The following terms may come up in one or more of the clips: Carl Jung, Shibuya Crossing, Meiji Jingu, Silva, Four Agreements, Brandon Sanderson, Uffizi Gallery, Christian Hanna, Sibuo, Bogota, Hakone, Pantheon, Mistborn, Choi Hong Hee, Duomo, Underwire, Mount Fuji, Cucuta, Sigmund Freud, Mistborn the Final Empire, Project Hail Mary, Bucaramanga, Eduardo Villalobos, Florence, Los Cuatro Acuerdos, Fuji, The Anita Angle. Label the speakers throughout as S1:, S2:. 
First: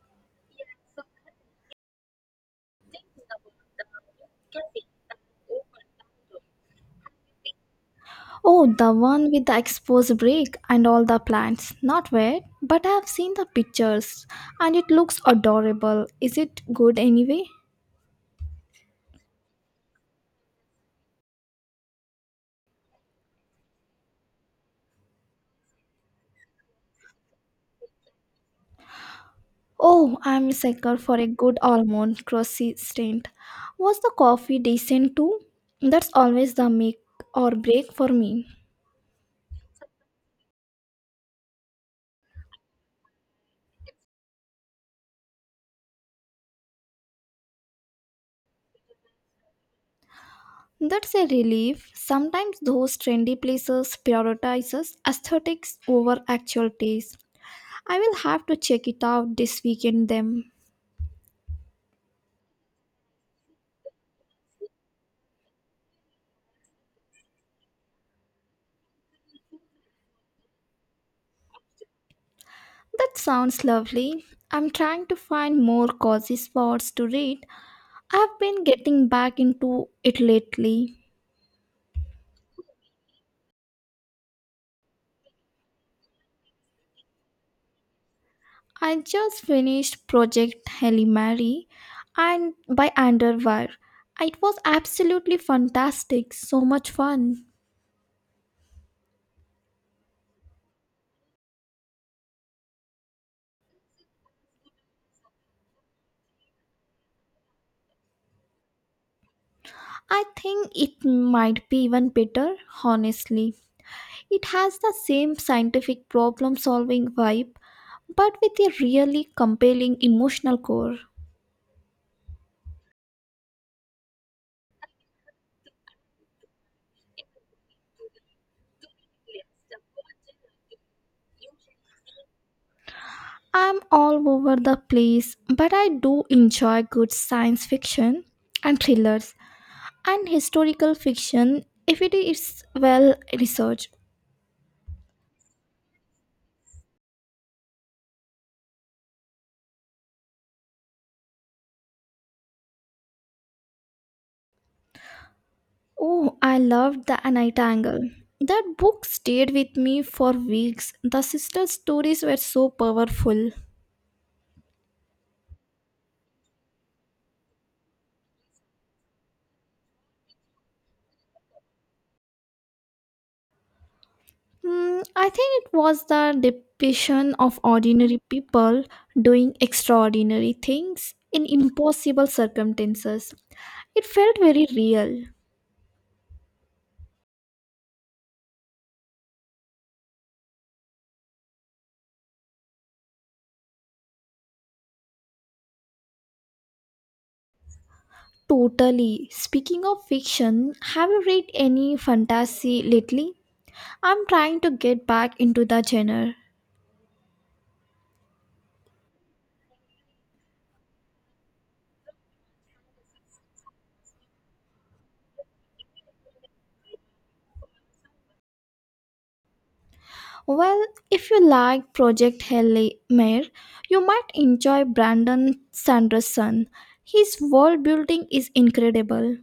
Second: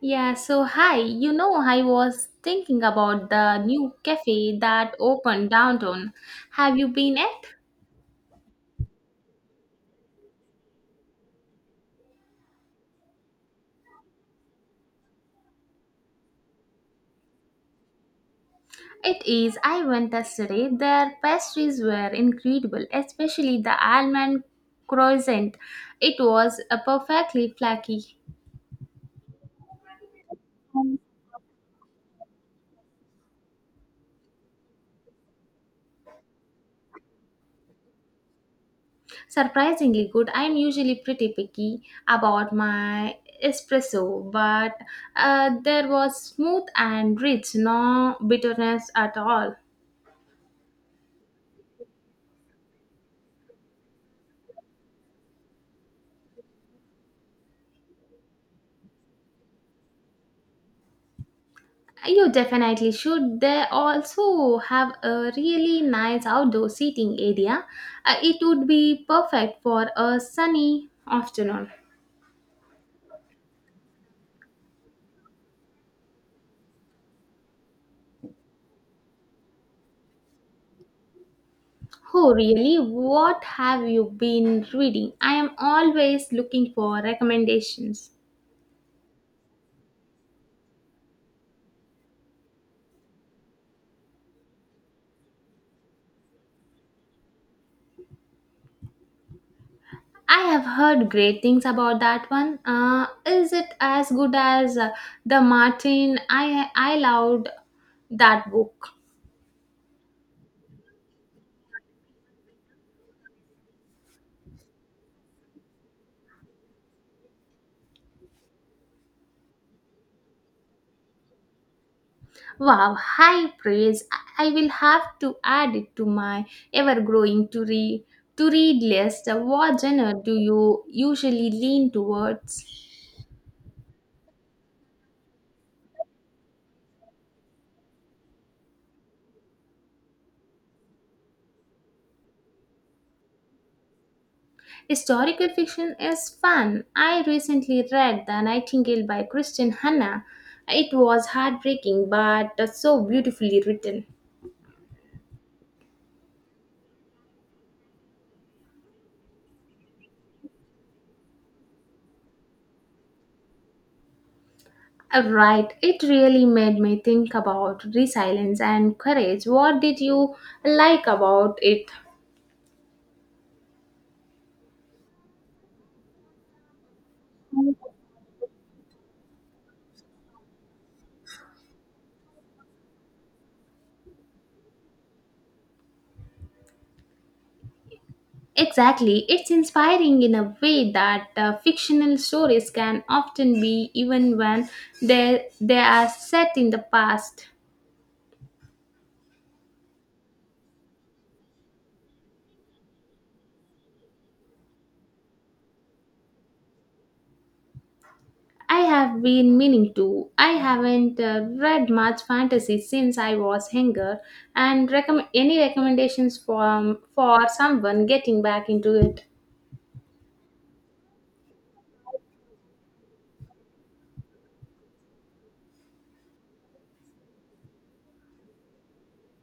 S1: Yeah, so hi, I was thinking about the new cafe that opened downtown. Have you been it?
S2: Oh, the one with the exposed brick and all the plants. Not wet, but I have seen the pictures and it looks adorable. Is it good anyway?
S1: It is. I went yesterday. Their pastries were incredible, especially the almond croissant. It was a perfectly flaky,
S2: Oh, I'm a sucker for a good almond croissant. Was the coffee decent too? That's always the make or break for me.
S1: surprisingly good. I'm usually pretty picky about my espresso, but there was smooth and rich, no bitterness at all.
S2: That's a relief. Sometimes those trendy places prioritizes aesthetics over actual taste. I will have to check it out this weekend then.
S1: You definitely should. They also have a really nice outdoor seating area. It would be perfect for a sunny afternoon.
S2: That sounds lovely. I'm trying to find more cozy spots to read. I've been getting back into it lately.
S1: Oh, really? What have you been reading? I am always looking for recommendations.
S2: I just finished Project Hail Mary and by Underwire. It was absolutely fantastic, so much fun.
S1: I have heard great things about that one. Is it as good as the Martin? I loved that book.
S2: I think it might be even better, honestly. It has the same scientific problem solving vibe, but with a really compelling emotional core.
S1: Wow, high praise. I will have to add it to my ever growing to read list. What genre do you usually lean towards?
S2: I'm all over the place, but I do enjoy good science fiction and thrillers and historical fiction if it is well researched.
S1: Historical fiction is fun. I recently read The Nightingale by Christian Hanna. It was heartbreaking but so beautifully written.
S2: Oh, I loved The Anita Angle. That book stayed with me for weeks. The sisters' stories were so powerful.
S1: Right, it really made me think about resilience and courage. What did you like about it?
S2: Hmm, I think it was the depiction of ordinary people doing extraordinary things in impossible circumstances. It felt very real.
S1: Exactly, it's inspiring in a way that fictional stories can often be, even when they are set in the past.
S2: Totally. Speaking of fiction, have you read any fantasy lately? I'm trying to get back into the genre.
S1: I have been meaning to. I haven't read much fantasy since I was younger, and recommend any recommendations from for someone getting back into it.
S2: Well, if you like Project Hail Mary, you might enjoy Brandon Sanderson. His world building is incredible.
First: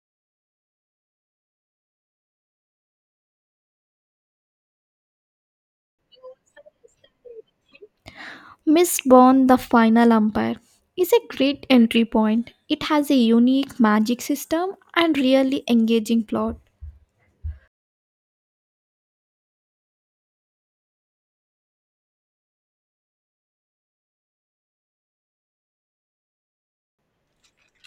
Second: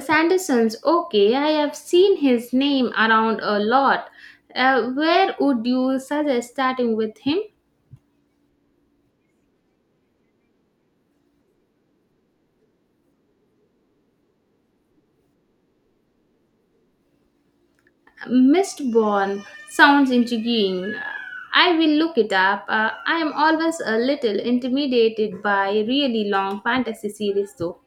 S1: Sanderson's okay. I have seen his name around a lot. Where would you suggest starting with him?
S2: Mistborn the Final Empire is a great entry point. It has a unique magic system and really engaging plot.
S1: Mistborn sounds intriguing. I will look it up. I am always a little intimidated by really long fantasy series, though.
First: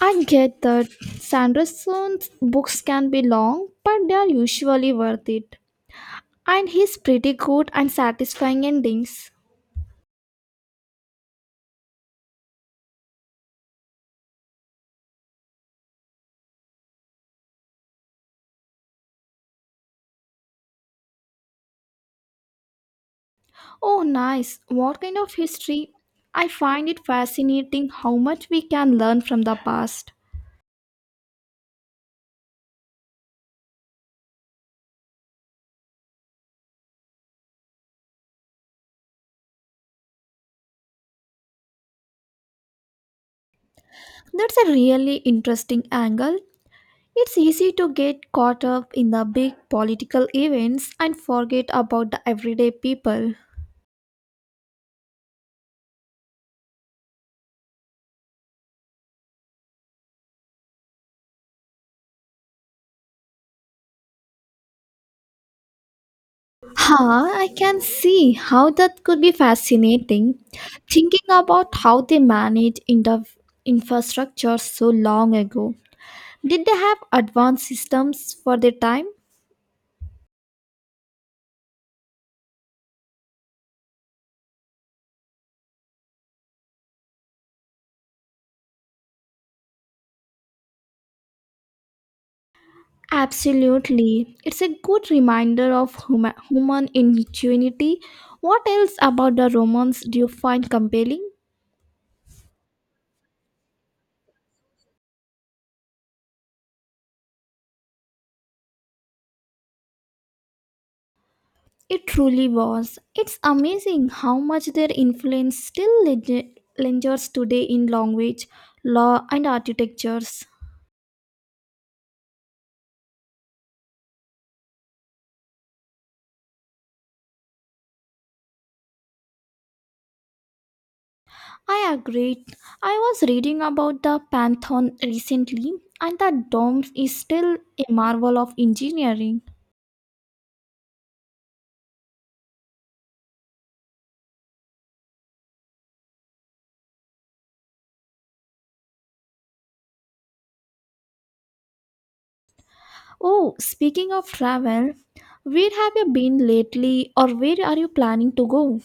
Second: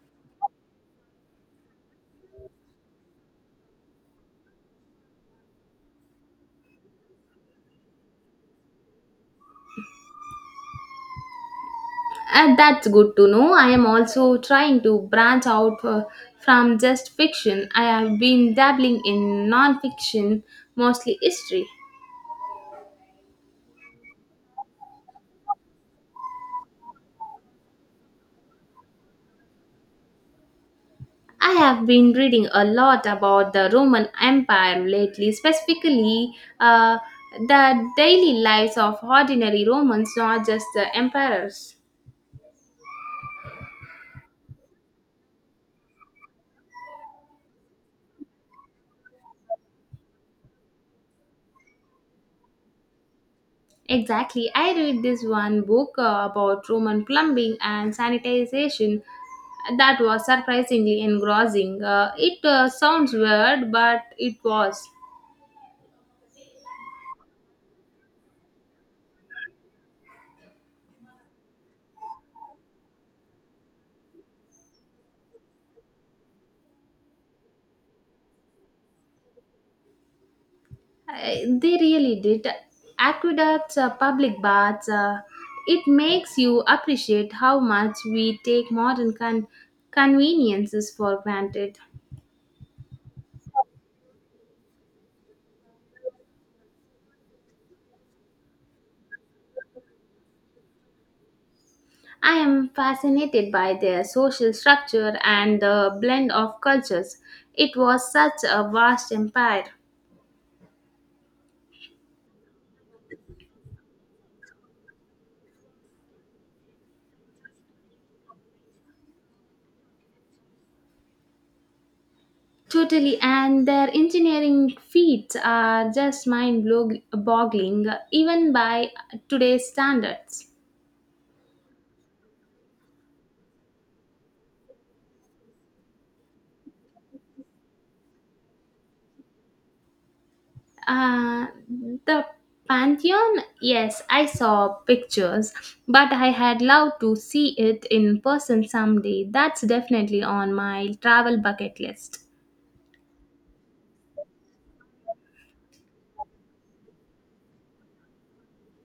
S2: I get that Sanderson's books can be long, but they are usually worth it. And he's pretty good and satisfying endings.
S1: That's good to know. I am also trying to branch out from just fiction. I have been dabbling in non fiction, mostly history.
S2: Oh, nice. What kind of history? I find it fascinating how much we can learn from the past.
S1: I have been reading a lot about the Roman Empire lately, specifically uh, the daily lives of ordinary Romans, not just the emperors.
S2: That's a really interesting angle. It's easy to get caught up in the big political events and forget about the everyday people.
S1: Exactly. I read this one book about Roman plumbing and sanitization that was surprisingly engrossing. It sounds weird, but it was.
S2: Huh, I can see how that could be fascinating. Thinking about how they managed infrastructure so long ago. Did they have advanced systems for their time?
S1: They really did. Aqueducts, public baths, it makes you appreciate how much we take modern conveniences for granted.
S2: Absolutely. It's a good reminder of human ingenuity. What else about the Romans do you find compelling?
S1: I am fascinated by their social structure and the blend of cultures. It was such a vast empire.
S2: It truly was. It's amazing how much their influence still lingers today in language, law, and architectures.
S1: Totally, and their engineering feats are just mind boggling, even by today's standards.
S2: I agreed. I was reading about the Pantheon recently, and the dome is still a marvel of engineering.
S1: Uh, the Pantheon, yes, I saw pictures, but I had loved to see it in person someday. That's definitely on my travel bucket list.
S2: Oh, speaking of travel, where have you been lately, or where are you planning to go?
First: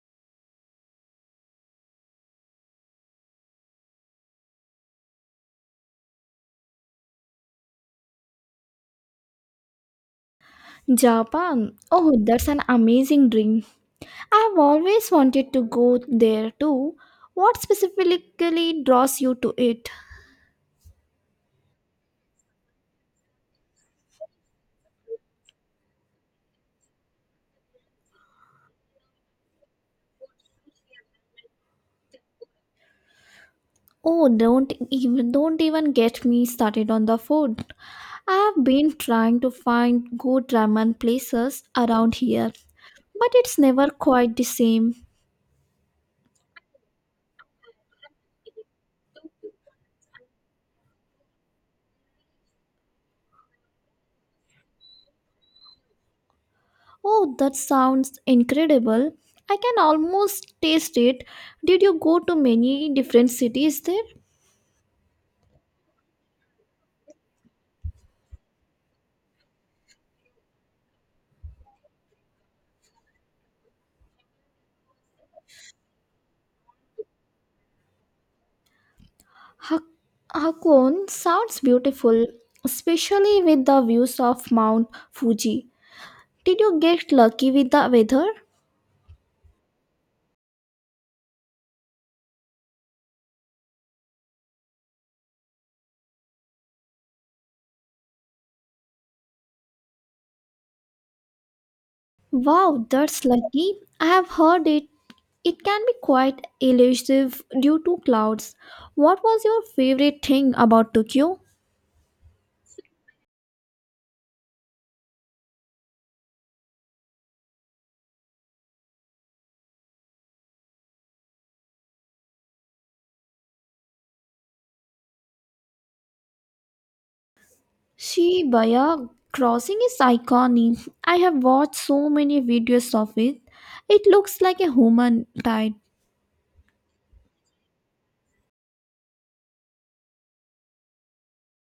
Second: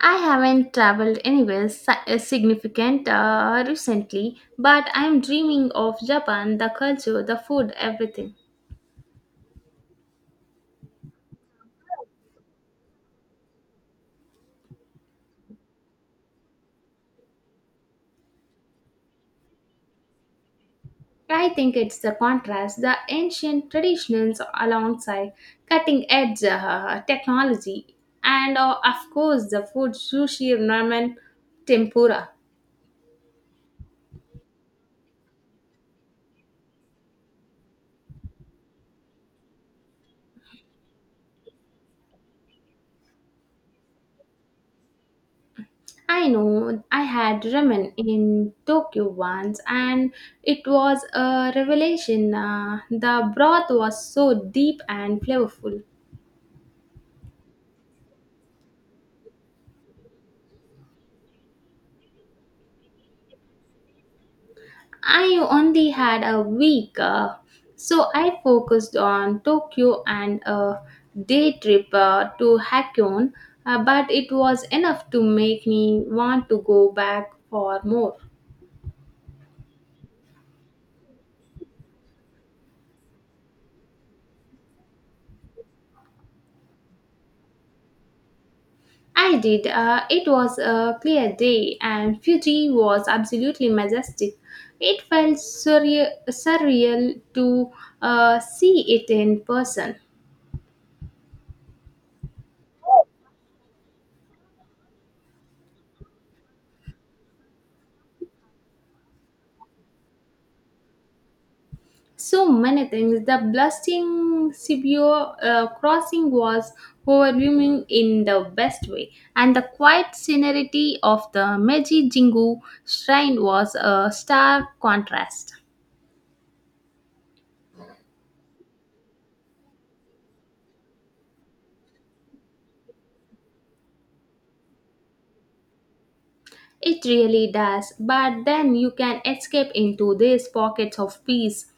S1: I haven't traveled anywhere significant recently, but I'm dreaming of Japan, the culture, the food, everything.
S2: Japan. Oh, that's an amazing dream. I've always wanted to go there too. What specifically draws you to it?
S1: I think it's the contrast, the ancient traditions alongside cutting edge technology, and of course the food sushi, ramen, tempura.
S2: Oh, don't even get me started on the food. I've been trying to find good ramen places around here, but it's never quite the same.
S1: I know I had ramen in Tokyo once and it was a revelation. The broth was so deep and flavorful.
S2: Oh, that sounds incredible. I can almost taste it. Did you go to many different cities there?
S1: I only had a week, so I focused on Tokyo and a day trip to Hakone, but it was enough to make me want to go back for more.
S2: Hak- Hakone sounds beautiful, especially with the views of Mount Fuji. Did you get lucky with the weather?
S1: I did. It was a clear day, and Fuji was absolutely majestic. It felt surreal to see it in person.
S2: Wow, that's lucky. I have heard it. It can be quite elusive due to clouds. What was your favorite thing about Tokyo?
S1: So many things. The blasting Sibuo crossing was overwhelming in the best way, and the quiet serenity of the Meiji Jingu shrine was a stark contrast.
S2: Shibuya Crossing is iconic. I have watched so many videos of it. It looks like a human tide.
S1: It really does, but then you can escape into these pockets of peace.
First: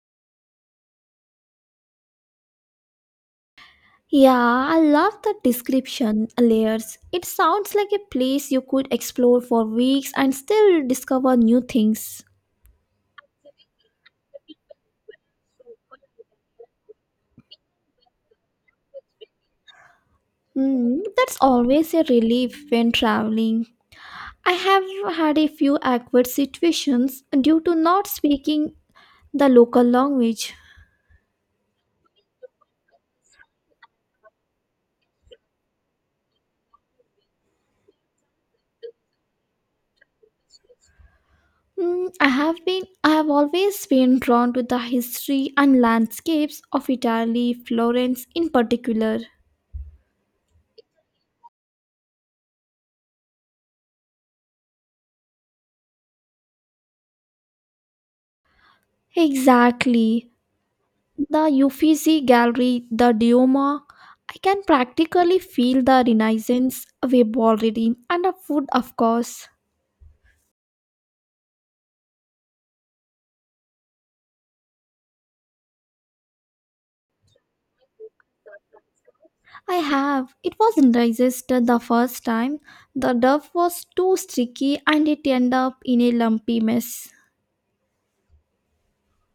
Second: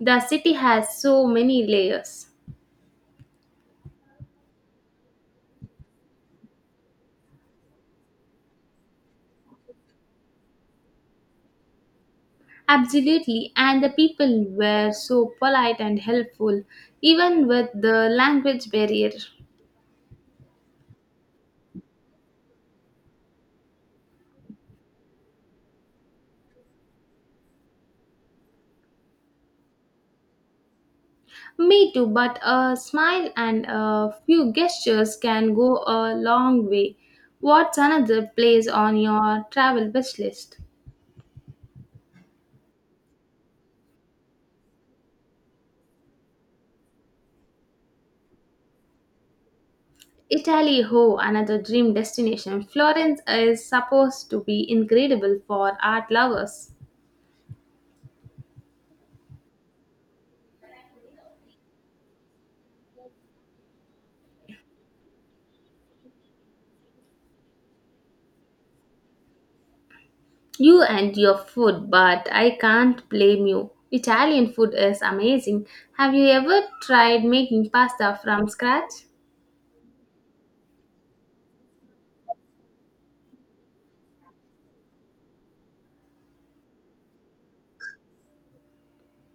S1: The city has so many layers.
S2: Yeah, I love the description layers. It sounds like a place you could explore for weeks and still discover new things.
S1: Absolutely, and the people were so polite and helpful, even with the language barrier.
S2: Hmm, that's always a relief when traveling. I have had a few awkward situations due to not speaking the local language.
S1: Me too, but a smile and a few gestures can go a long way. What's another place on your travel wish list?
S2: Mm, I have always been drawn to the history and landscapes of Italy, Florence in particular.
S1: Italy, ho, another dream destination. Florence is supposed to be incredible for art lovers.
S2: Exactly. The Uffizi Gallery, the Duomo. I can practically feel the Renaissance wave already, and the food, of course.
S1: You and your food, but I can't blame you. Italian food is amazing. Have you ever tried making pasta from scratch?
S2: I have. It wasn't resisted the first time. The dough was too sticky and it ended up in a lumpy mess.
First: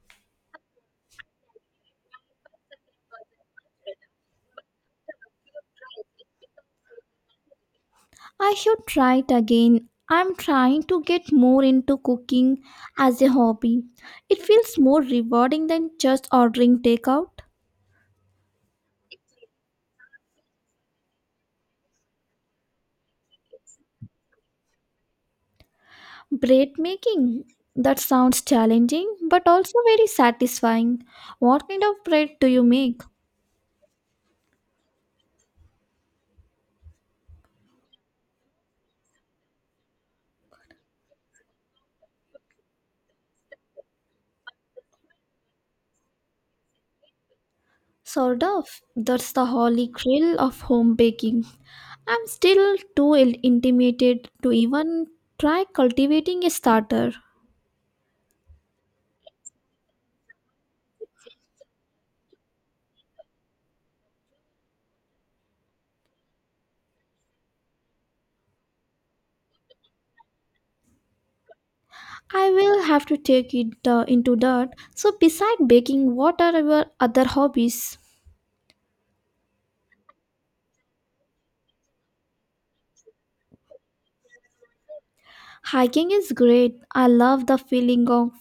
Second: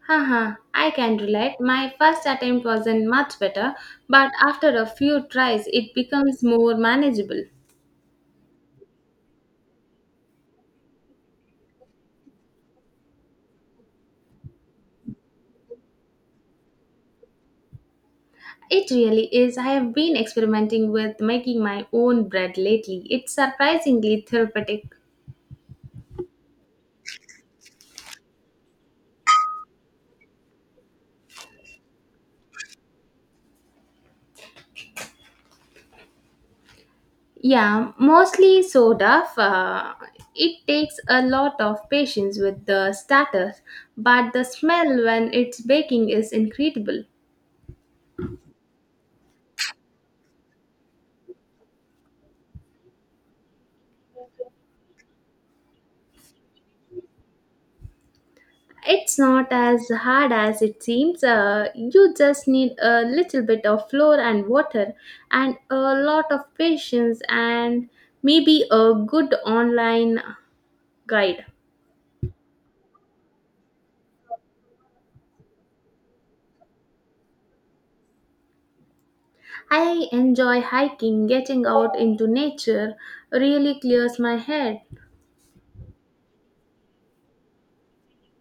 S1: Haha, I can relate. My first attempt wasn't much better, but after a few tries, it becomes more manageable.
S2: I should try it again. I'm trying to get more into cooking as a hobby. It feels more rewarding than just ordering takeout.
S1: It really is. I have been experimenting with making my own bread lately. It's surprisingly therapeutic.
S2: Bread making. That sounds challenging but also very satisfying. What kind of bread do you make?
S1: Yeah, mostly soda. It takes a lot of patience with the starters, but the smell when it's baking is incredible.
S2: Sort of. That's the holy grail of home baking. I'm still too intimidated to even try cultivating a starter.
S1: It's not as hard as it seems. You just need a little bit of flour and water and a lot of patience and maybe a good online guide.
S2: I will have to take it into that. So, beside baking, what are your other hobbies?
S1: I enjoy hiking, getting out into nature really clears my head.
S2: Hiking is great. I love the feeling of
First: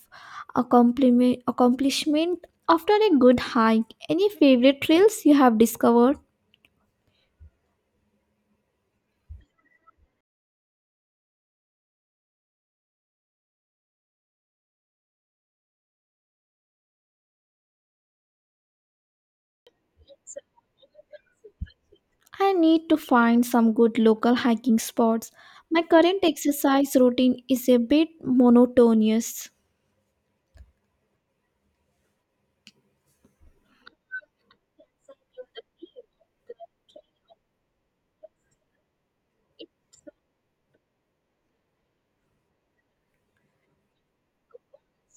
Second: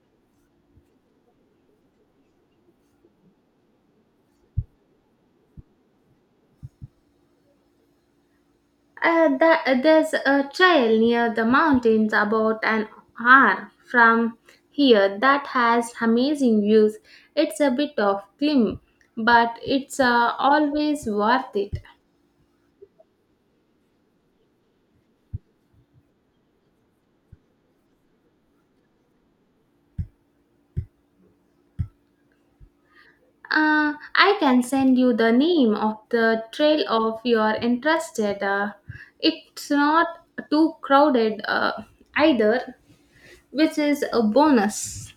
S2: accomplishment after a good hike. Any favorite trails you have discovered?
S1: There's a trail near the mountains about an hour from here that has amazing views. It's a bit of climb, but it's always worth it.
S2: I need to find some good local hiking spots. My current exercise routine is a bit monotonous.
S1: I can send you the name of the trail if you're interested. It's not too crowded either, which is a bonus.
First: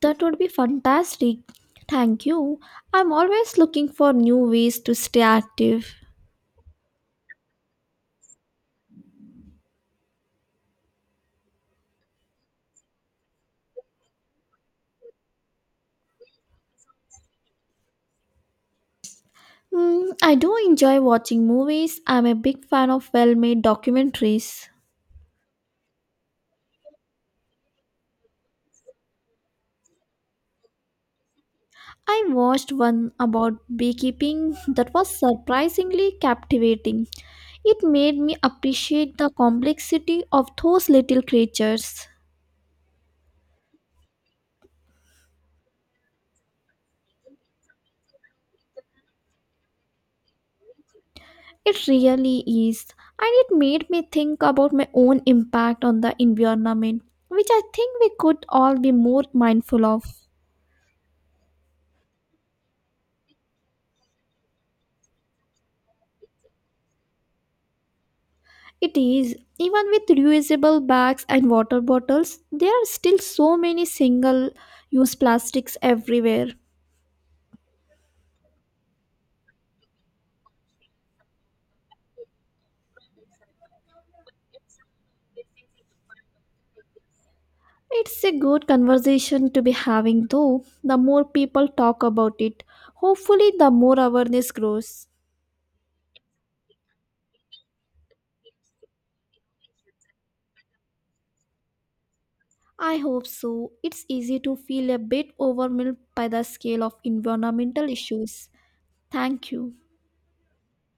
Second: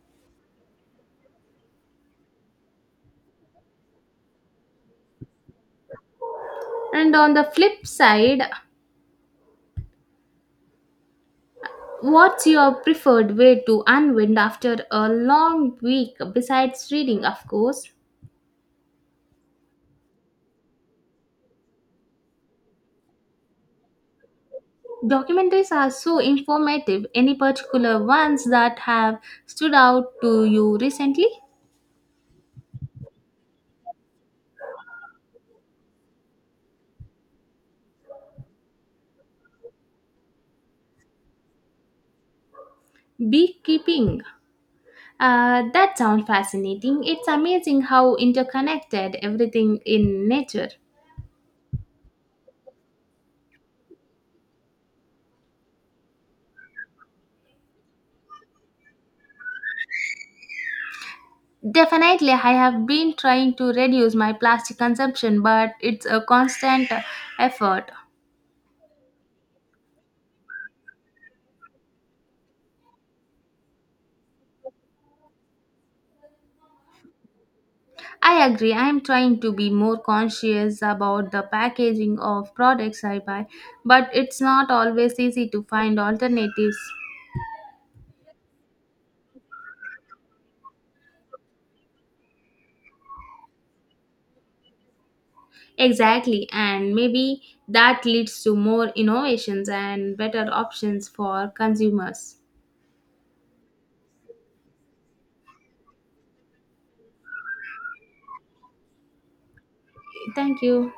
S2: That would be fantastic. Thank you. I'm always looking for new ways to stay active.
S1: And on the flip side, what's your preferred way to unwind after a long week, besides reading, of course?
S2: Mm, I do enjoy watching movies. I'm a big fan of well made documentaries.
S1: Documentaries are so informative. Any particular ones that have stood out to you recently?
S2: I watched one about beekeeping that was surprisingly captivating. It made me appreciate the complexity of those little creatures.
S1: Beekeeping. That sounds fascinating. It's amazing how interconnected everything in nature.
S2: It really is, and it made me think about my own impact on the environment, which I think we could all be more mindful of.
S1: Definitely, I have been trying to reduce my plastic consumption, but it's a constant effort.
S2: It is, even with reusable bags and water bottles, there are still so many single use plastics everywhere.
S1: I agree. I am trying to be more conscious about the packaging of products I buy, but it's not always easy to find alternatives.
S2: It's a good conversation to be having, though. The more people talk about it, hopefully, the more awareness grows.
S1: Exactly, and maybe that leads to more innovations and better options for consumers.
S2: I hope so. It's easy to feel a bit overwhelmed by the scale of environmental issues. Thank you.
S1: Thank you.